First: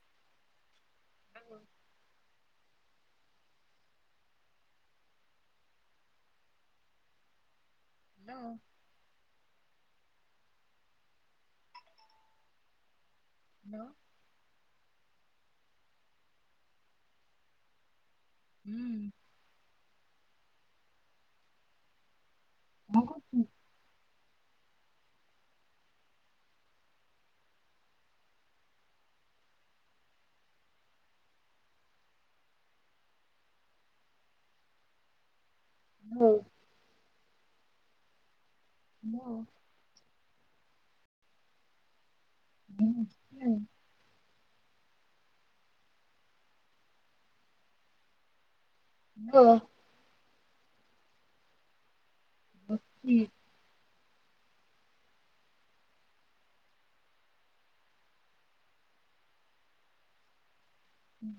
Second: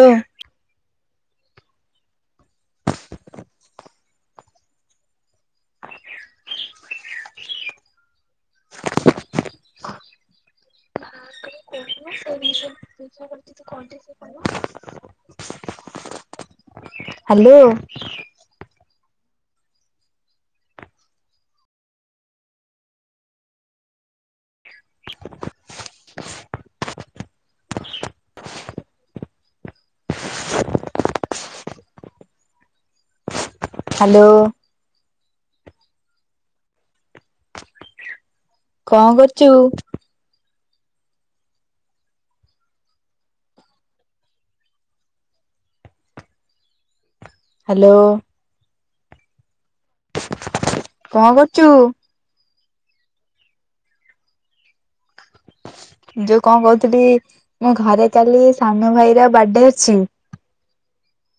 ଜ୍ଞା hello. Hello. [unintelligible] Hello. କଣ କରୁଚ? ହ୍ୟାଲୋ। ହାଲୋ। କଣ କରୁଚୁ? [unintelligible] ହ୍ୟାଲୋ। ହାଲୋ। କଣ କରୁଚୁ? ବସଚି। ଯୋଉ କଣ କହୁଥିଲି ମୁଁ ଘରେ କାଲି ସାନ ଭାଇର ବଡେ ଅଛି। ହୁଁ।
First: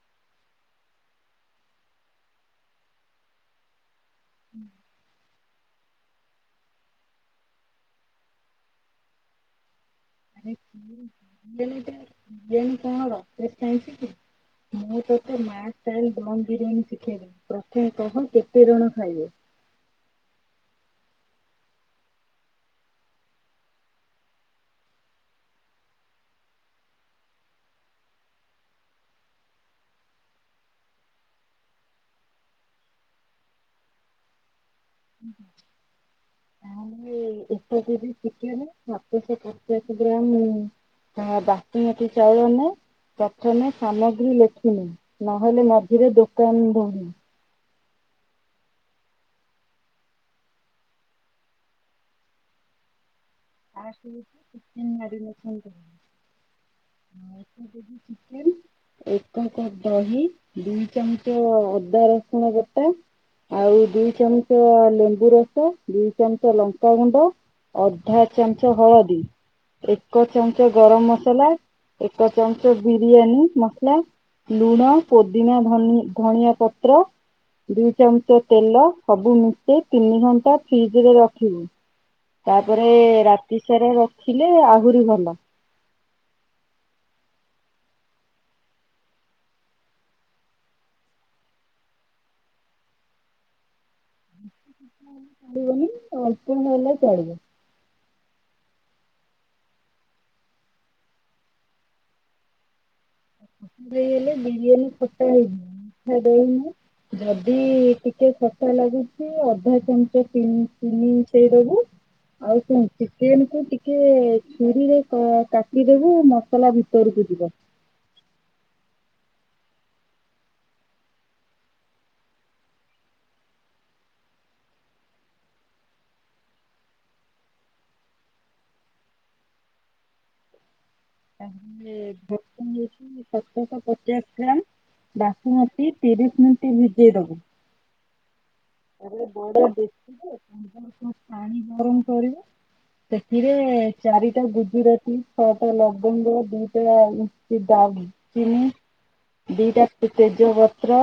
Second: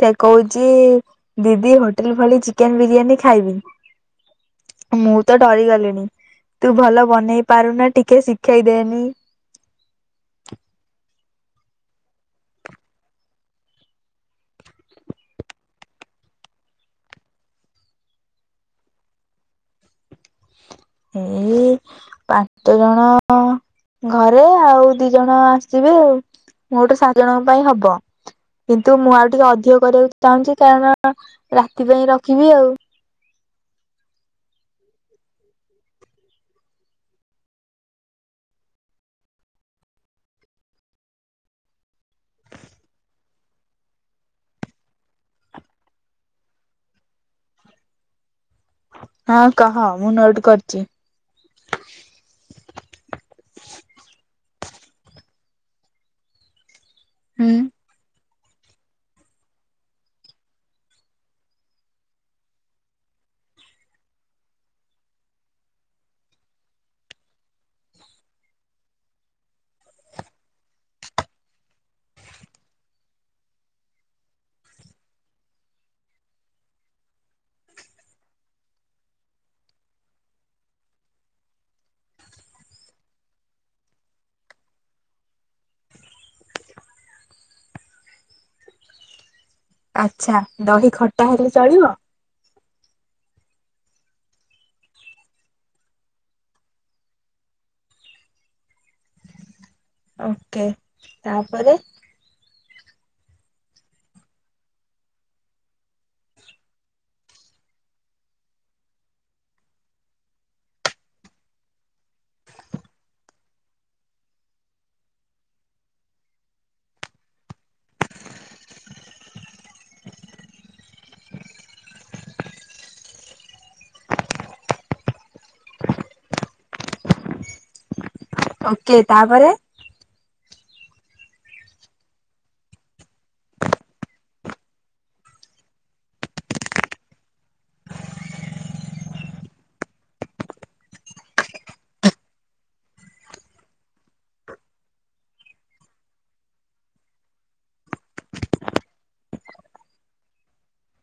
ସେ କହୁଛି ଦିଦି ହୋଟେଲ ଭଳି ଚିକେନ ବିରିୟାନୀ ଖାଇବି। ମୁଁ ତ ଡରିଗଲିଣି ତୁ ଭଲ ବନେଇ ପାରୁନା ଟିକେ ଶିଖେଇ ଦେନି। [unintelligible] ବିରିୟାନୀ କଣ ରକେଟ ଷ୍ଟାଇଲ ସିକିଲି ମୁଁ ତତେ ମା ଷ୍ଟାଇଲ ଦମ୍ ବିରିୟାନୀ ଶିଖେଇଦେବି ପ୍ରଥମେ କହ କେତେ ଜଣ ଖାଇବେ? ଏଇ ପାଞ୍ଚ ଜଣ ଘରେ ଆଉ ଦି ଜଣ ଆସିଯିବେ ଆଉ ମୁଁ ମୋଟ୍ ସାତ ଜଣଙ୍କ ପାଇଁ ହବ କିନ୍ତୁ ମୁଁ ଆଉ ଟିକେ ଅଧିକ କରିବାକୁ ଚାହୁଁଚି କାରଣ ରାତି ପାଇଁ ରଖିବି ଆଉ। [unintelligible] ସେ ଏକ କେଜି ଚିକେନ ସାତଶହ ପଚାଶ ଗ୍ରାମ ବାସୁମତୀ ଚାଉଳ ନେ ପ୍ରଥମେ ସାମଗ୍ରୀ ଲେଖିନେ ନହେଲେ ମଝିରେ ଦୋକାନ ଦୌଡ଼ିବୁ। ହଁ କହ ମୁଁ ନୋଟ୍ କରୁଚି। ଫାଷ୍ଟ ରେ ଚିକେନ ମ୍ୟାରିନେସନ କରିବୁ। ହଁ ହୁଁ ସେ ଯଦି ଚି ଏକ କପ୍ ଦହି ଦି ଚାମଚ ଅଦା ରସୁଣ ବଟା ଆଉ ଦିଇ ଚାମଚ ଲେମ୍ବୁ ରସ ଦିଇ ଚାମଚ ଲଙ୍କାଗୁଣ୍ଡ ଅଧା ଏକ ଚାମଚ ହଳଦୀ ଏକ ଚାମଚ ଗରମ ମସଲା ଏକ ଚାମଚ ବିରିୟାନୀ ମସଲା ଲୁଣ ପୋଦିନା ଧନି ଧନଆ ପତ୍ର ଦୁଇ ଚାମଚ ତେଲ ସବୁ ମିଶେଇ ତିନି ଘଣ୍ଟା ଫ୍ରିଜ ରେ ରଖିବୁ ତାପରେ ରାତି ସାରା ରଖିଲେ ଆହୁରି ଭଲ। ଆଛା ଦହି ଖଟା ହେଲେ ଚଳିବ? ବିରିୟାନୀ ଅଳ୍ପ ହେଲେ ଚଳିବ। ଓକେ ତାପରେ ଦେଇଗଲେ ବିରିୟାନୀ ଖଟା ହେଇଯିବ ମିଠା ଦନୁ ଯଦି ଟିକେ ଖଟା ଲାଗୁଛି ଅଧା ଚାମଚ ଚିନି ମିଶେଇଦବୁ ଆଉ କଣ ଚିକେନ କୁ ଟିକେ ଛୁରୀରେ କାଟିଦବୁ ମସଲା ଭିତରକୁ ଯିବ। ଓକେ ତାପରେ [inaudible] ସତରଶହ ପଚାଶ ଗ୍ରାମ ବାସୁମତି ତିରିଶ ମିନିଟ ଭିଜେଇ ଦବୁ ପାଣି ଗର କରିବ ସେଥିରେ ଚାରିଟା ଗୁଜୁରାତି ଛଅଟା ଲ ଙ୍ଗ ଦିଟା ଡାଲଚିନି ଦିଟା ତେଜପତ୍ର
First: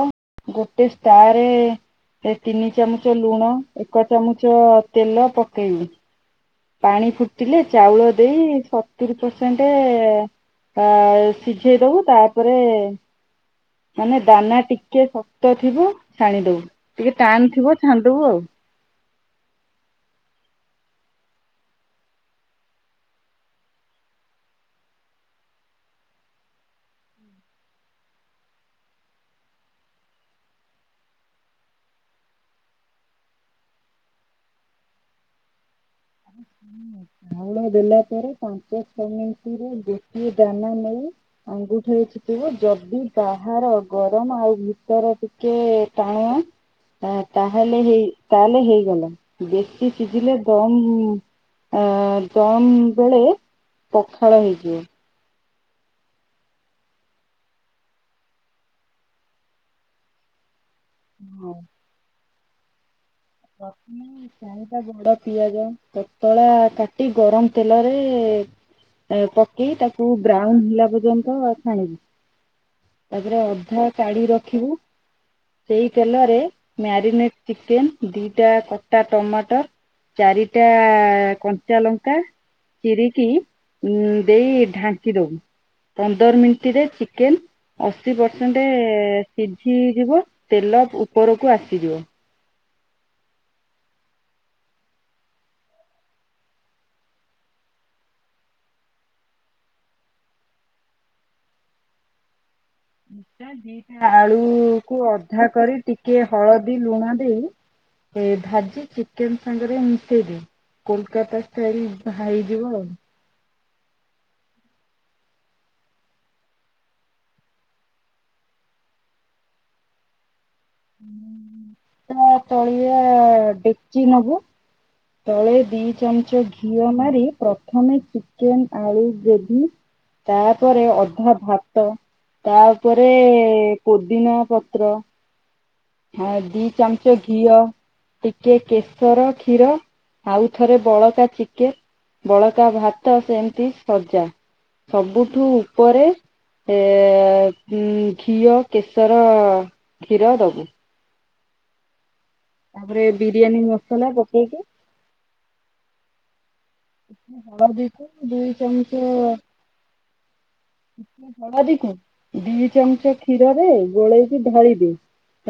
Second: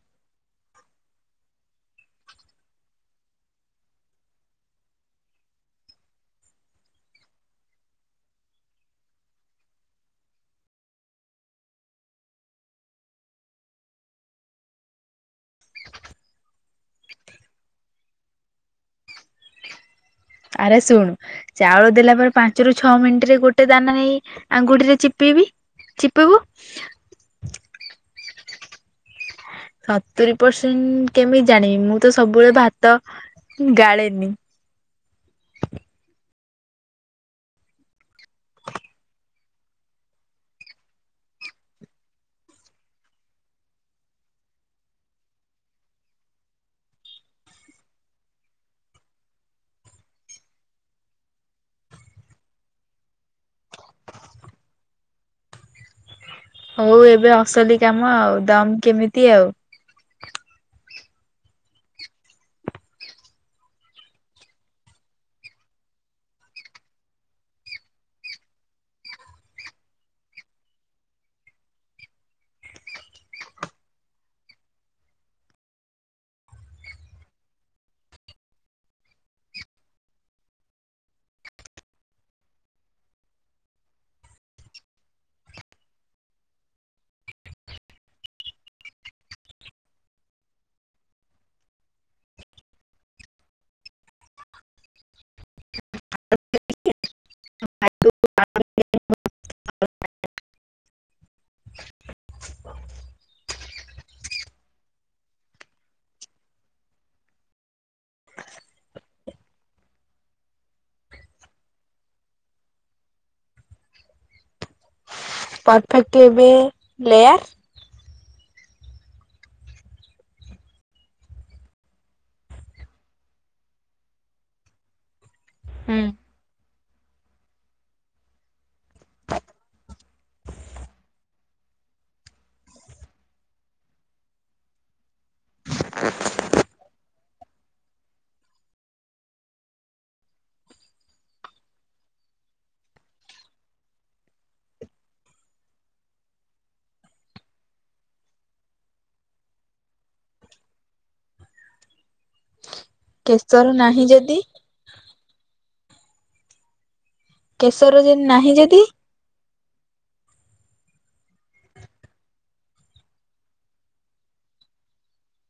ଗୋଟେ ଷ୍ଟାରେ ତିନି ଚାମଚ ଲୁଣ ଏକ ଚାମଚ ତେଲ ପକେଇବି ପାଣି ଫୁଟିଲେ ଚାଉଳ ଦେଇ ସତୁରିୀ ପରସେଣ୍ଟ ସିଝେଇ ଦବୁ ତାପରେ ମାନେ ଦାନା ଟିକେ ଶକ୍ତ ଥିବ ଛାଣିଦବୁ ଟିକେ ଟଣ ଥିବ ଛାନ୍ଦିବୁ ଆଉ ଆରେ ଶୁଣୁ ଚାଉଳ ଦେଲା ପରେ ପାଞ୍ଚ ରରୁ ଛଅ ମିନିଟ ରେ ଗୋଟେ ଦାନା ନେଇ ଆଙ୍ଗୁଠିରେ ଚିପିବି ଚିପିବୁ ସତୁରି ପରସେଣ୍ଟ କେମିତି ଜାଣିବି ମୁଁ ତ ସବୁବେଳେ ଭାତ ଗାଳେନି ଆଳ [inaudible] ଦେଲା ପରେ ପାଞ୍ଚ ଛଅ ମିନିଟରେ ବେଶି ଦାନା ନେଇ ଆଙ୍ଗୁଠି ଚିପିବୁ ଯଦି ବାହାର ଗରମ ଆଉ ଭିତର ଟିକେ ଟାଣ ତାହେଲେ ହେଇ ତାହେଲେ ହେଇଗଲା ବେଶୀ ସିଝିଲେ ଦମ୍ କମ୍ ବେଳେ ପଖାଳ ହେଇଯିବ ହଉ ଏବେ ଅସଲି କାମ ଆଉ ଦମ କେମିତି ଆଉ? ହଁ [inaudible] ଚାଣି ଟା ବଡ ପିଆଜ ପତଳା କାଟି ଗରମ ତେଲରେ ପକେଇ ତାକୁ ବ୍ରାଉନ ହେଲା ପର୍ଯ୍ୟନ୍ତ ଛାଣିବୁ ତାପରେ ଅଧା କାଢି ରଖିବୁ ସେଇ ତେଲରେ ମ୍ୟାରିନେଟ ଚିକେନ ଦିଟା କଟା ଟମାଟର ଚାରିଟା କଞ୍ଚା ଲଙ୍କା ଚିରିକି ଦେଇ ଢାଙ୍କି ଦବୁ ପନ୍ଦର ମିନିଟରେ ଚିକେନ ଅଶୀ ପରସେଣ୍ଟେ ସିଝିଯିବ ତେଲ ଉପରକୁ ଆସିଯିବ। ଦିଟା ଆଳୁ କୁ ଅଧା କରି ଟିକେ ହଳଦୀ ଲୁଣ ଦେଇ। ଭାଜି ଚିକେନ ସାଙ୍ଗରେ ମିଶେଇଦେ କୋଲକାତା ଷ୍ଟାଇଲ ହେଇଯିବ ଆଉ। ପରଫେକ୍ଟ ଏବେ ଲେୟାର୍। [inaudible] ଚଳିବା ଡେକଚି ନବୁ। ତଳେ ଦିଇ ହୁଁ ଚାମଚ ଘି ଘିଅ ମାରି ପ୍ରଥମେ ଚିକେନ, ଆଳୁ, ଗ୍ରେଭି, ତାପରେ ଅଧା ଭାତ ତାପରେ ପୋଦିନା ପତ୍ର। ଆ ଦି ଚାମଚ ଘିଅ ଟିକେ କେଶର କ୍ଷୀର। ଆଉଥରେ ବଳକା ଚିକେନ ବଳକା ଭାତ ସେମିତି ସଜା। ସବୁଠୁ ଉପରେ ଏ ଉଁ ଘିଅ କେଶର କ୍ଷୀର ଦବୁ। ତାପରେ ବିରିୟାନୀ କେଶର ନାହିଁ ମସଲା ଯଦି ପକେଇକି। ହଳଦୀ କେଶର କୁ ଯଦି ଦୁଇ ନାହିଁ ଯଦି ଚାମଚ ହଳଦୀ କୁ ଦି ଚାମଚ କ୍ଷୀରରେ ଗୋଳେଇକି ଢାଳି ଦେ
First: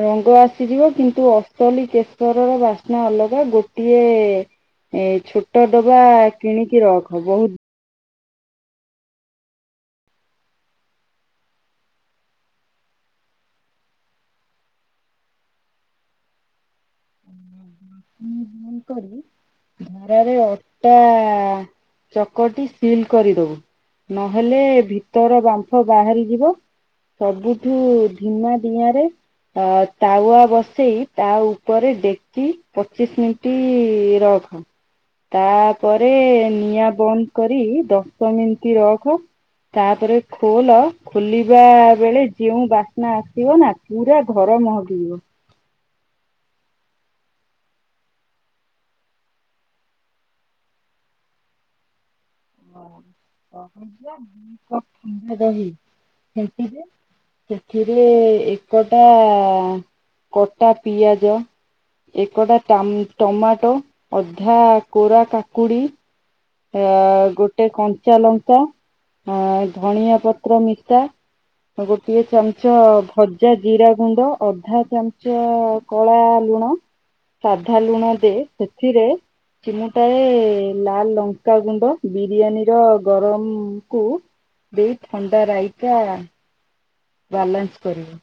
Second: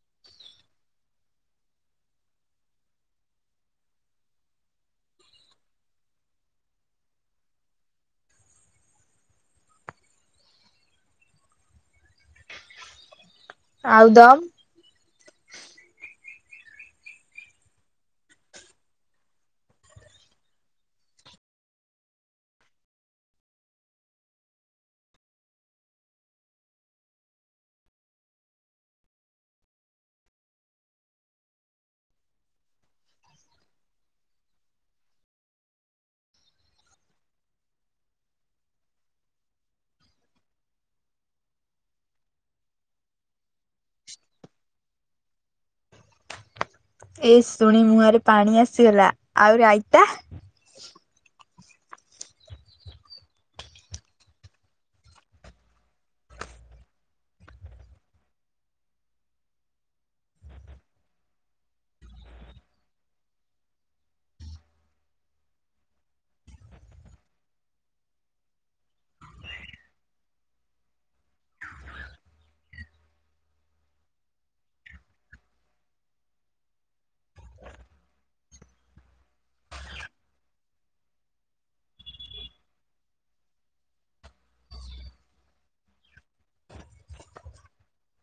ରଙ୍ଗ ଆସିଯିବ। କିନ୍ତୁ ଅସଲି କେଶରର ବାସ୍ନା ଅଲଗା। ଗୋଟିଏ ଛୋଟ ଡବା କିଣିକି ରଖ ବହୁତ ଆଉ ଦମ୍। ପାଣି ବନ୍ଦ କରି ଧାରାରେ ଅଟା ଚକଟି ସିଲ୍ କରିଦବୁ। ନହେଲେ ଭିତର ବାମ୍ଫ ବାହାରିଯିବ। ସବୁଠୁ ଧିମା ଦିଆଁରେ ତାୱା ବସେଇ। ତା ଉପରେ ଡେକଚି ପଚିଶ୍ ମିଣ୍ଟି ରଖ। ତାପରେ ନିଆଁ ବନ୍ଦ କରି। ଦଶ ମିଣ୍ଟି ରଖ ତାପରେ ଖୋଲ। ଖୋଲିବା ବେଳେ ଯେଉଁ ବାସ୍ନା ଆସିବ ନା। ପୁରା ଘର ମହକି [inaudible] ଏ ଶୁଣି ମୁହଁରେ ପାଣି ଆସିଗଲା। ଆଉ ରାଇତା। [inaudible] ଦହି ଫେଣ୍ଟି ଦେ। ସେଥିରେ ଏକଟା କଟା ପିଆଜ ଏକଟା ଟମାଟୋ ଅଧା କୋରା କାକୁଡି। ଆ ଗୋଟେ କଞ୍ଚା ଲଙ୍କା, ଆଁ ଧଣିଆ ପତ୍ର ମିଶା। ଗୋଟିଏ ଚାମଚ ଭଜା ଜିରା ଗୁଣ୍ଡ ଅଧା ଚାମଚ କଳା ଲୁଣ, ସାଧା ଲୁଣ ଦେ। ସେଥିରେ ଚିମୁଁଟା ଏ ଲାଲ ଲ ଲଙ୍କା ଗୁଣ୍ଡ ବିରିୟାନୀ ର ଗରମକୁ ଦେଇ ଥଣ୍ଡା ରାଇତା। ବାଲାନ୍ସ କରିବୁ।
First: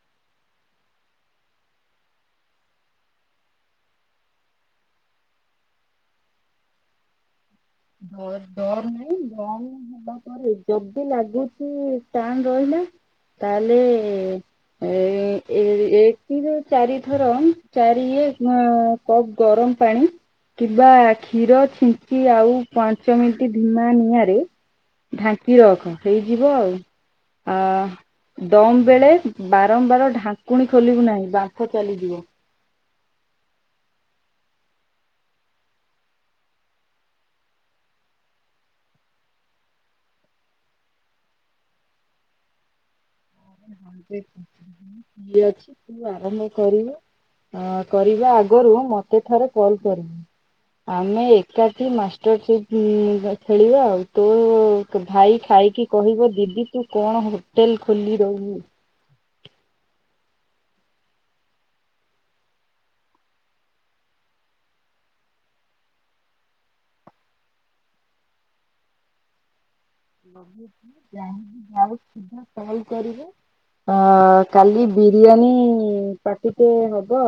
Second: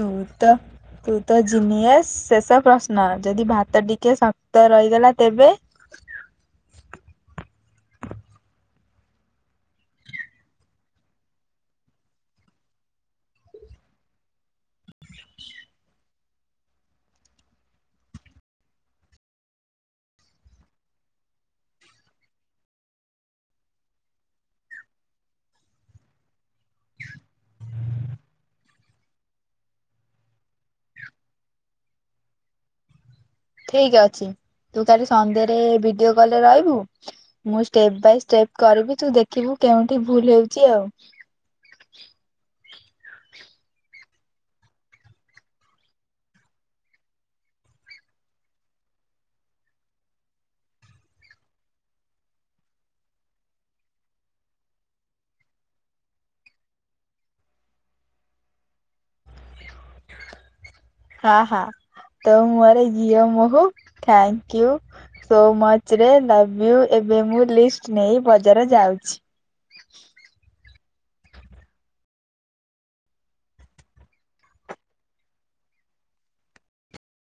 ତୁ ତ ତୁ ତ ଜିନିୟସ। ଶେଷ ପ୍ରଶ୍ନ ଯଦି ଭାତ ଟିକେ ଶକ୍ତ ରହିଗଲା ତେବେ? [inaudible] ଯଦି ଲାଗୁଚି ଟାଣ୍ ରହିଲା ତାହାଲେ ଏଇଟି ଚାରି ଥର। ଚାରି ଇଏ କପ୍ ଗରମ ପାଣି କିବା କ୍ଷୀର ଛିଚି ଆଉ ପାଞ୍ଚ ମିନିଟ ଧିମା ନିଆଁରେ ଢାଙ୍କି ରଖ ହେଇଯିବ ଆଉ। ଆ ଦମ ବେଳେ ବାରମ୍ବାର ଢାଙ୍କୁଣୀ ଖୋଲିବୁ ନାହିଁ। ବାମ୍ଫ ଚାଲିଯିବ। ଠିକ ଅଛି ତୁ କାଲି ସନ୍ଧ୍ୟାରେ ଭିଡିଓ କଲରେ ରହିବୁ। ମୁଁ ଷ୍ଟେପ ବାଇ ଷ୍ଟେପ କରିବି। ତୁ ଦେଖିବୁ କେଉଁଠି ଭୁଲ ହେଉଛି ଆଉ। ଇଏ ଅଛି ତୁ ଆରମ୍ଭ କରିବୁ। କରିବା ଆଗରୁ ମତେ ଥରେ କଲ କରିବୁ। ଆମେ ଏକାଠି ମାଷ୍ଟର ଚିପ ଖେଳିବା ଆଉ ତୋ ଭାଇ ଖାଇକି କହିବ ଦିଦି ତୁ କଣ ହୋଟେଲ ଖୋଲି [inaudible] ହଁ ହ ତ ମୁହଁ ରେ ଘିଅ, ମହୁ ଥାଙ୍କୟୁ ସୋ ମୋଚ ରେ ଲଭୟୁ। ଏବେ ମୁଁ ଲିଷ୍ଟ ନେଇ ବଜ଼ାର ଯାଉଛି। [inaudible] କାଲି ବିରିଆନି ପାର୍ଟି ଟେ ହବ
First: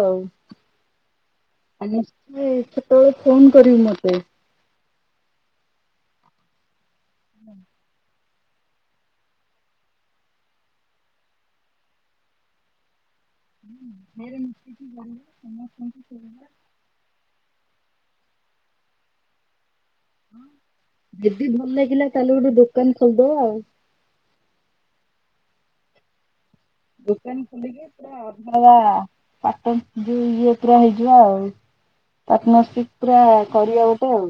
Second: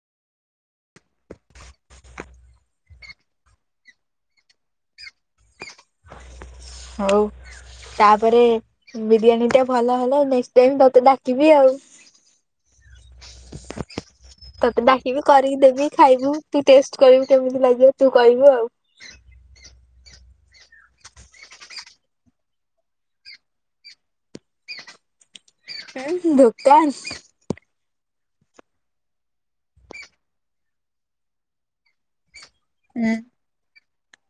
ଆଉ। ସେତେବେଳ ଫୋନ୍ କରିବୁ ମୋତେ। ହଉ ତା ତାପରେ ବିରିୟାନୀ ଟା ଭଲ ହେଲ ନେଷ୍ଟେ ଟାଇମ୍ ତତେ ଡାକିବି ଆଉ। ତତେ ଡାକିବି କରିକି ଦେବି ଖାଇବୁ। ତୁ ଟେଷ୍ଟ କରିବୁ କେମିତି ଲା ତୁ କହିବୁ ଆଉ। ଯଦି ଭଲ ଲାଗିଲା ତାହେଲେ ଗୋଟେ ଦୋକାନ ଖୋଲିଦବା ଆଉ। [inaudible] ଦୁକାନ ଖୁଲିକି। [inaudible] ପାର୍ଟନରସିପ ହୁଁ ପୁରା କରିବାକୁ। [inaudible]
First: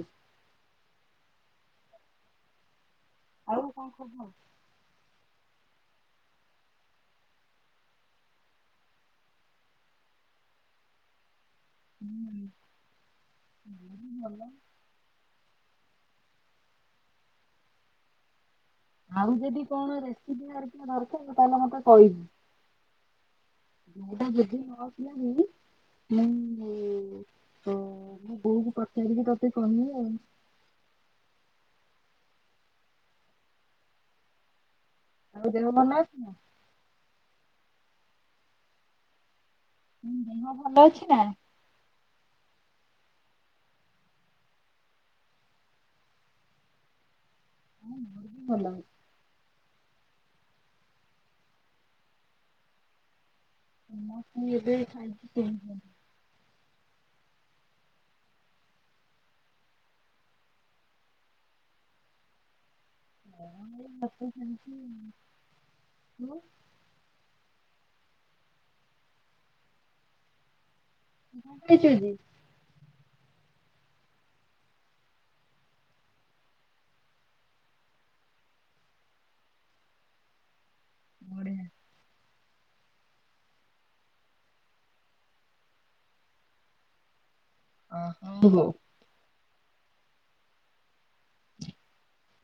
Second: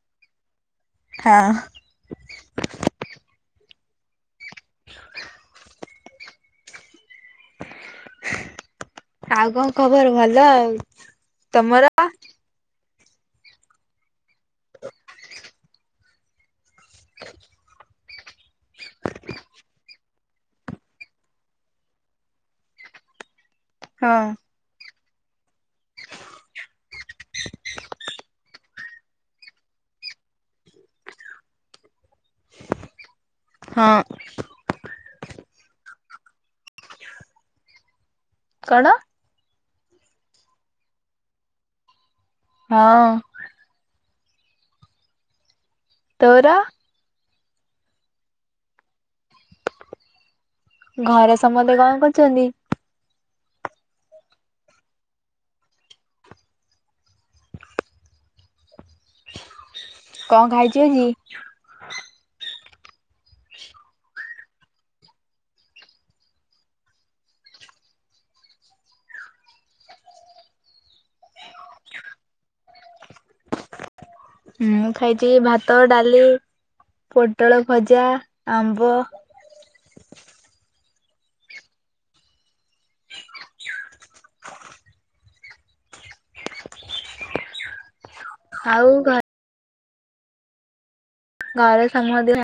ହଁ। [inaudible] ଆଉ କଣ ଖବ [inaudible] ଆଉ କଣ ଖବର ଭଲ ଆଉ। ତମର? ହୁଁ ଭଲ। [inaudible] ଆଉ ଯଦି କଣରେ କି ଦରକାର ତୁ ତାହେଲେ ମତେ କହିଵୁ। ହଁ [unintelligible] [unintelligible] ହଁ। ଆଉ ଦେହ ଭଲ ଅଛି ନା? କଣ? ହୁଁ ଦେହ ଭଲ ଅଛି ନା? ହଁ। ତୋର? ଭଲ। ଘରେ ସମସ୍ତେ କଣ କରୁଛନ୍ତି? [unintelligible] କଣ ଖାଇଛୁ ଆଜି? [unintelligible] [unintelligible] ହୁଁଁ ଖାଇଛି ଭାତ ଡାଲି ପୋଟଳ ଭଜା ଆମ୍ବ ବଢିଆ। ଅ ଆଉ ଘରେ ଘରେ ସମଦେ